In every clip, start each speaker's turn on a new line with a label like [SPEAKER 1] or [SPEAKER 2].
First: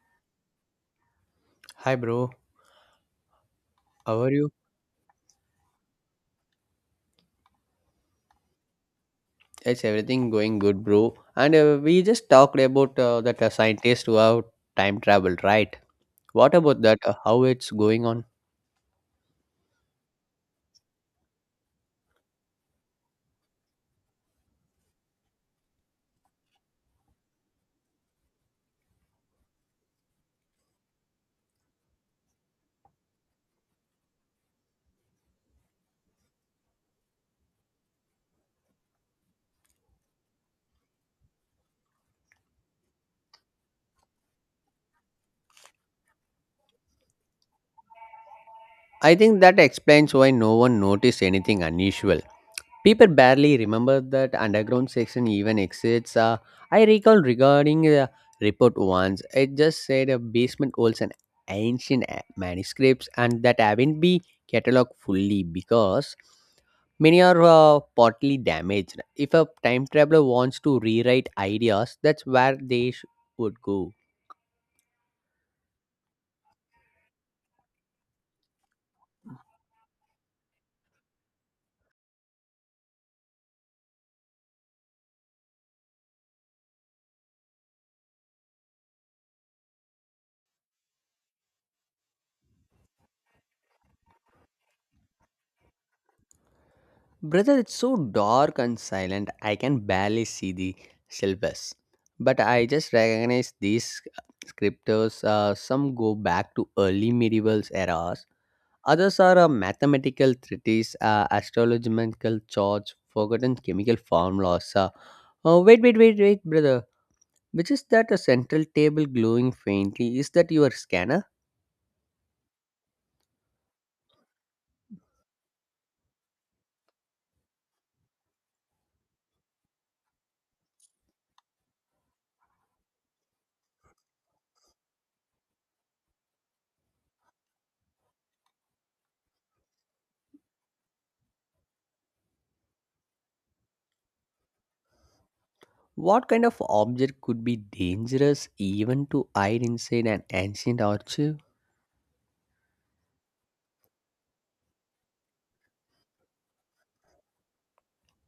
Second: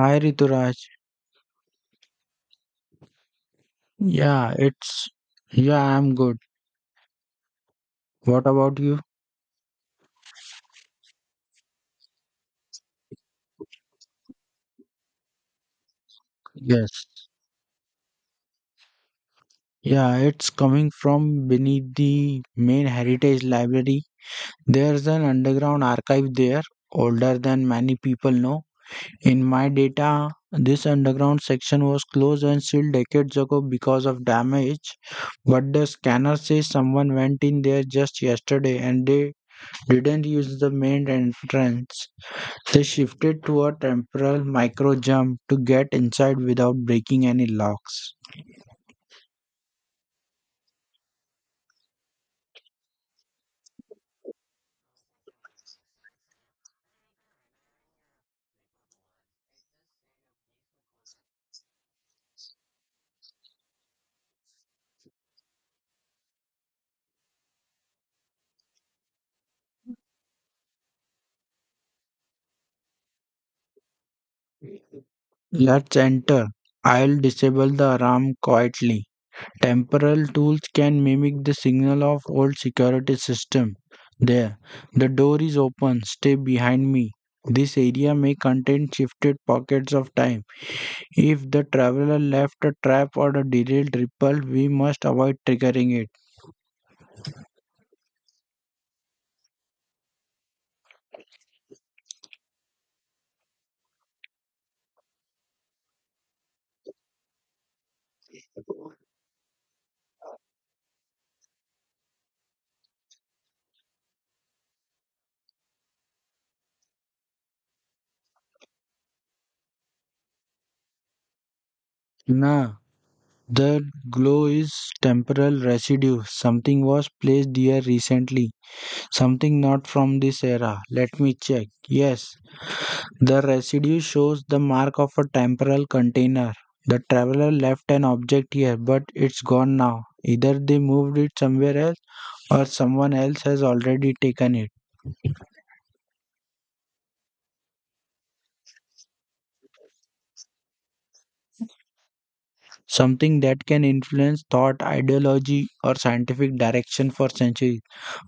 [SPEAKER 1] Hi Rituraj.
[SPEAKER 2] Hi, bro. How are you?
[SPEAKER 1] Yeah, it's yeah, I'm good. What about you?
[SPEAKER 2] It's everything going good, bro. And We just talked about that scientist who have time traveled, right? What about that?
[SPEAKER 1] Yes.
[SPEAKER 2] How it's going on?
[SPEAKER 1] Yeah, it's coming from beneath the main heritage library. There's an underground archive there, older than many people know. In my data, this underground section was closed and sealed decades ago because of damage. But the scanner says someone went in there just yesterday and they didn't use the main entrance. They shifted to a temporal micro jump to get inside without breaking any locks.
[SPEAKER 2] I think that explains why no one noticed anything unusual. People barely remember that underground section even exists. I recall regarding a report once. It just said a basement holds an ancient manuscripts and that haven't been catalogued fully because many are partly damaged. If a time traveler wants to rewrite ideas, that's where they would go.
[SPEAKER 1] Let's enter. I'll disable the alarm quietly. Temporal tools can mimic the signal of old security system. There, the door is open. Stay behind me. This area may contain shifted pockets of time. If the traveler left a trap or a derailed ripple, we must avoid triggering it.
[SPEAKER 2] Brother, it's so dark and silent. I can barely see the syllabus. But I just recognize these scriptures. Some go back to early medieval eras. Others are mathematical treatises, astrological charts, forgotten chemical formulas. Oh, wait, wait, wait, wait, brother. Which is that a central table glowing faintly? Is that your scanner?
[SPEAKER 1] Nah, the glow is temporal residue. Something was placed here recently. Something not from this era. Let me check. Yes, the residue shows the mark of a temporal container. The traveler left an object here, but it's gone now. Either they moved it somewhere else or someone else has already taken it.
[SPEAKER 2] What kind of object could be dangerous even to hide inside an ancient archive?
[SPEAKER 1] Something that can influence thought, ideology, or scientific direction for centuries.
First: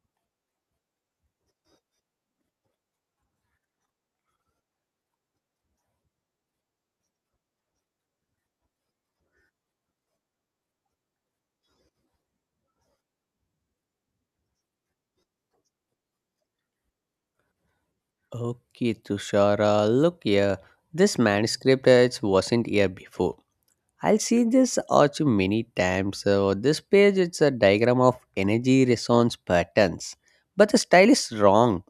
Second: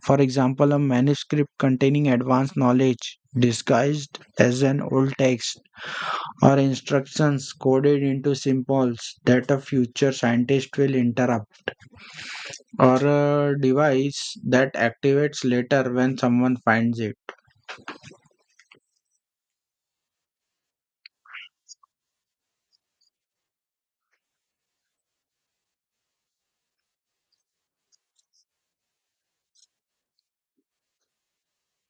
[SPEAKER 1] For example, a manuscript containing advanced knowledge disguised as an old text or instructions coded into symbols that a future scientist will interrupt, or a device that activates later when someone finds it.
[SPEAKER 2] Okay, Tushar. Look here. This manuscript it wasn't here before. I'll see this arch many times. So this page it's a diagram of energy resonance patterns. But the style is wrong.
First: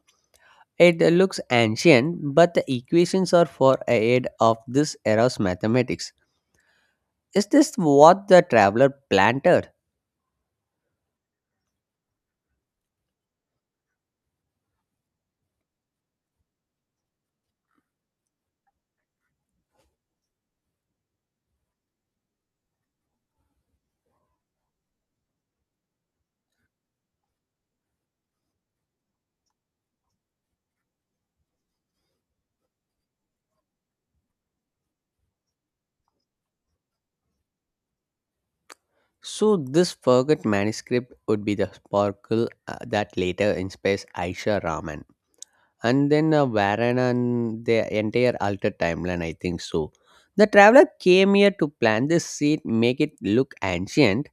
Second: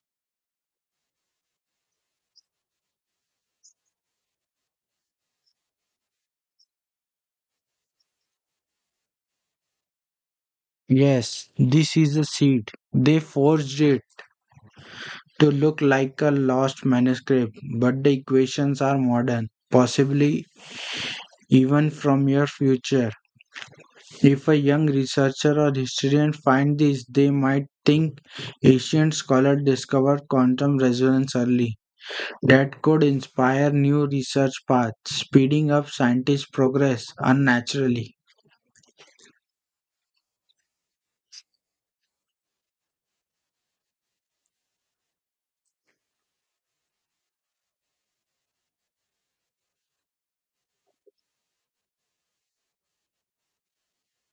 [SPEAKER 2] It looks ancient, but the equations are for ahead of this era's mathematics. Is this what the traveler planted?
[SPEAKER 1] Yes, this is a seed. They forged it to look like a lost manuscript, but the equations are modern, possibly even from your future. If a young researcher or historian find this, they might think ancient scholar discovered quantum resonance early. That could inspire new research paths, speeding up scientist progress unnaturally.
[SPEAKER 2] So this forgot manuscript would be the sparkle that later inspires Aisha Raman. And then Varana and the entire altered timeline, I think so. The traveler came here to plan this seat, make it look ancient,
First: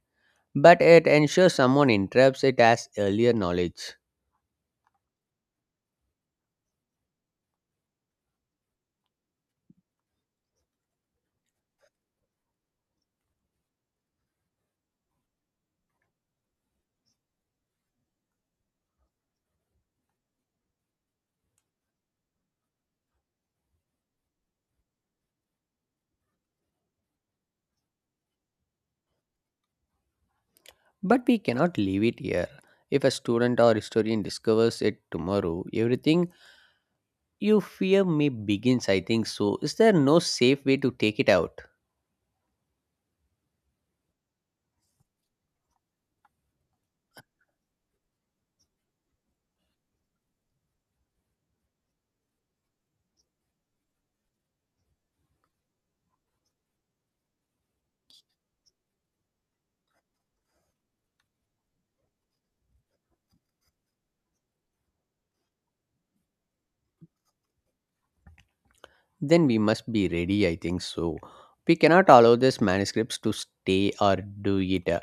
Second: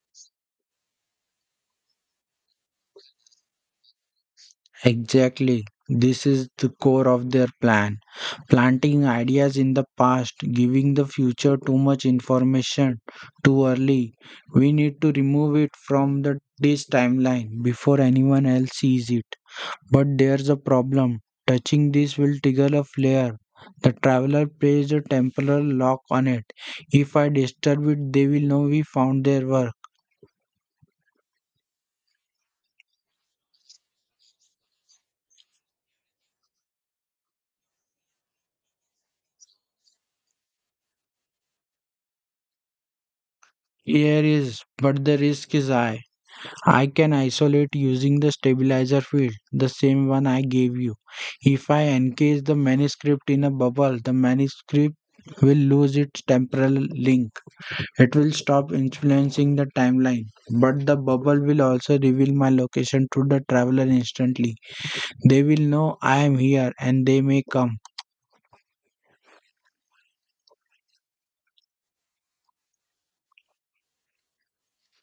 [SPEAKER 2] but it ensures someone interrupts it as earlier knowledge.
[SPEAKER 1] Exactly. This is the core of their plan. Planting ideas in the past, giving the future too much information too early. We need to remove it from the this timeline before anyone else sees it. But there's a problem. Touching this will trigger a flare. The traveler plays a temporal lock on it. If I disturb it, they will know we found their work.
[SPEAKER 2] But we cannot leave it here. If a student or historian discovers it tomorrow, everything you fear may begins, I think so. Is there no safe way to take it out?
[SPEAKER 1] Here is, but the risk is high. I can isolate using the stabilizer field, the same one I gave you. If I encase the manuscript in a bubble, the manuscript will lose its temporal link. It will stop influencing the timeline, but the bubble will also reveal my location to the traveler instantly. They will know I am here and they may come.
[SPEAKER 2] Then we must be ready, I think so. We cannot allow these manuscripts to stay or do it.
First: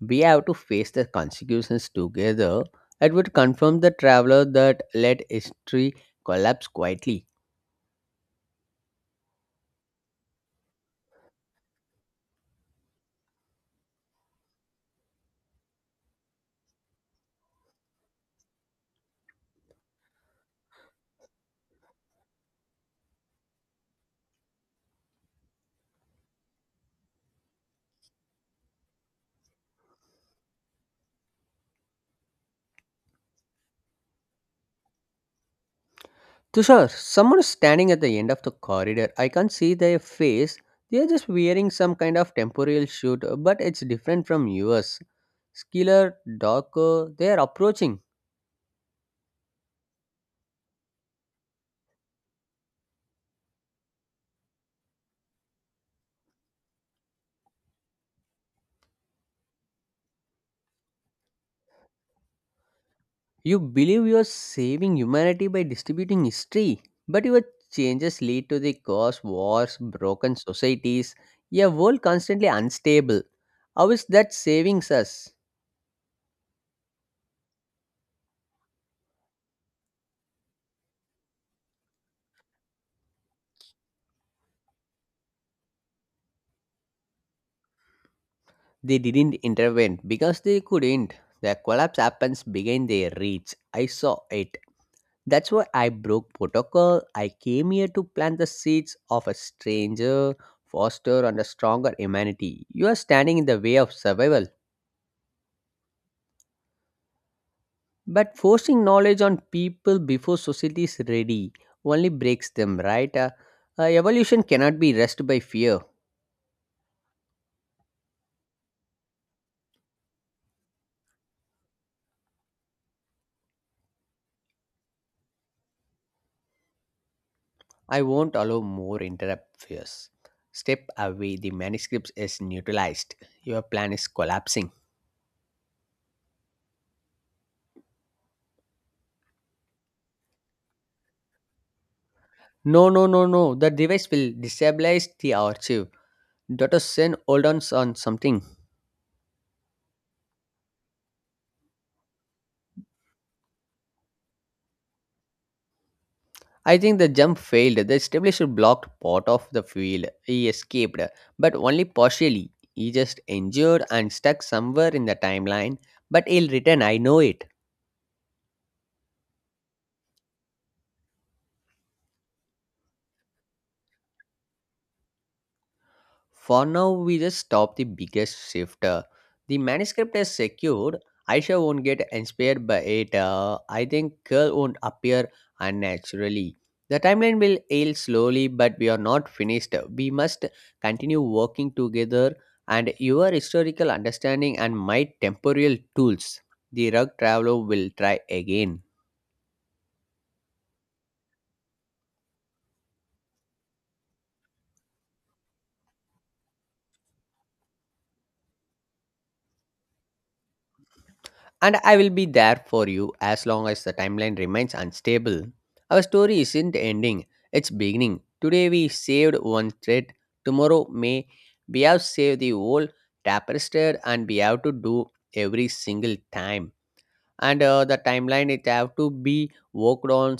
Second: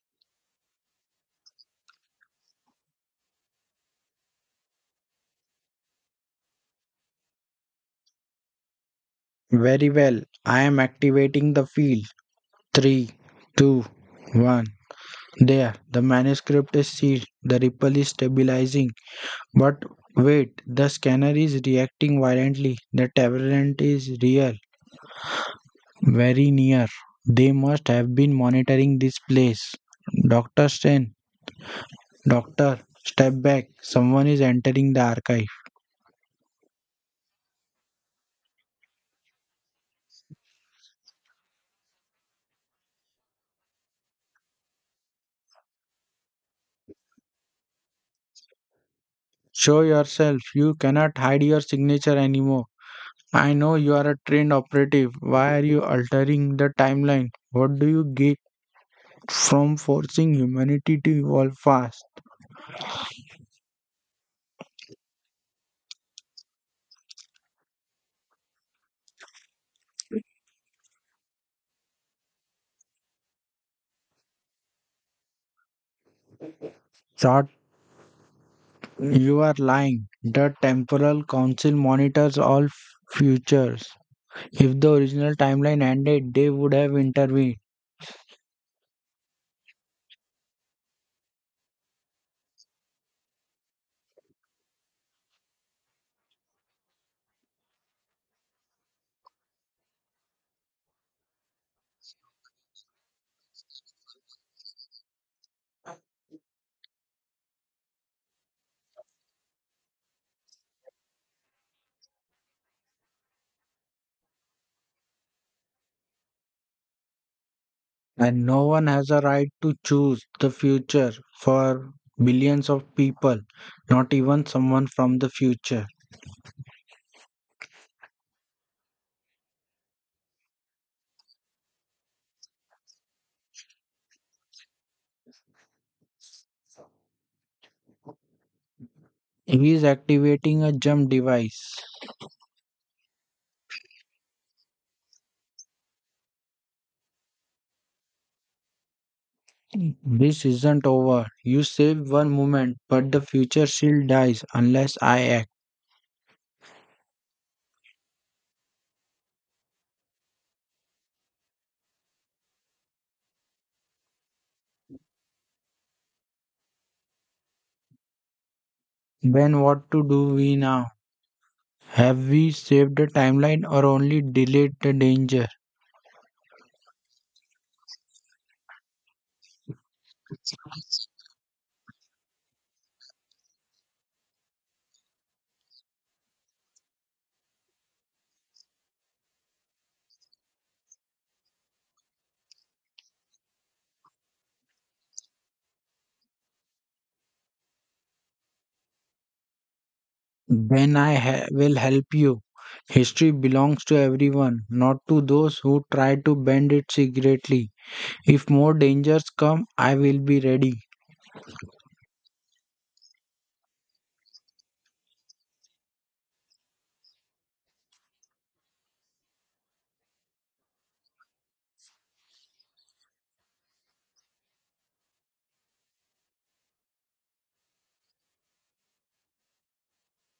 [SPEAKER 2] We have to face the consequences together. It would confirm the traveler that let history collapse quietly.
[SPEAKER 1] Very well, I am activating the field. Three, two, one. There, the manuscript is sealed, the ripple is stabilizing. But wait, the scanner is reacting violently. The tyrant is real, very near. They must have been monitoring this place. Dr. Stein, doctor, step back. Someone is entering the archive.
[SPEAKER 2] Tushar, someone is standing at the end of the corridor. I can't see their face. They are just wearing some kind of temporal suit, but it's different from yours. Skiller, darker, they are approaching.
[SPEAKER 1] Show yourself. You cannot hide your signature anymore. I know you are a trained operative. Why are you altering the timeline? What do you get from forcing humanity to evolve fast?
[SPEAKER 2] You believe you're saving humanity by distributing history, but your changes lead to the cause, wars, broken societies, a world constantly unstable. How is that saving us?
[SPEAKER 1] Short, you are lying. The temporal council monitors all futures. If the original timeline ended, they would have intervened.
[SPEAKER 2] They didn't intervene because they couldn't. The collapse happens behind their reach. I saw it. That's why I broke protocol. I came here to plant the seeds of a stranger, foster, and a stronger humanity. You are standing in the way of survival. But forcing knowledge on people before society is ready only breaks them, right? Evolution cannot be rushed by fear.
[SPEAKER 1] And no one has a right to choose the future for billions of people, not even someone from the future.
[SPEAKER 2] I won't allow more interrupt fears. Step away, the manuscript is neutralized. Your plan is collapsing.
[SPEAKER 1] He is activating a jump device.
[SPEAKER 2] No, no, no, no. The device will destabilize the archive. Dr. Sen, hold on something.
[SPEAKER 1] This isn't over. You save one moment, but the future still dies unless I act.
[SPEAKER 2] I think the jump failed. The establisher blocked part of the field. He escaped, but only partially. He just injured and stuck somewhere in the timeline, but he'll return, I know it.
[SPEAKER 1] Then what to do we now? Have we saved the timeline or only delayed the danger?
[SPEAKER 2] For now, we just stop the biggest shift. The manuscript is secured. Aisha won't get inspired by it. I think Curl won't appear unnaturally. The timeline will ail slowly, but we are not finished. We must continue working together, and your historical understanding and my temporal tools, the rug traveler will try again.
[SPEAKER 1] Then I will help you. History belongs to everyone, not to those who try to bend it secretly. If more dangers come, I will be ready.
[SPEAKER 2] And I will be there for you as long as the timeline remains unstable. Our story isn't ending, it's beginning. Today we saved one thread, tomorrow may we have saved the whole tapestry and we have to do every single time. And The timeline it have to be worked on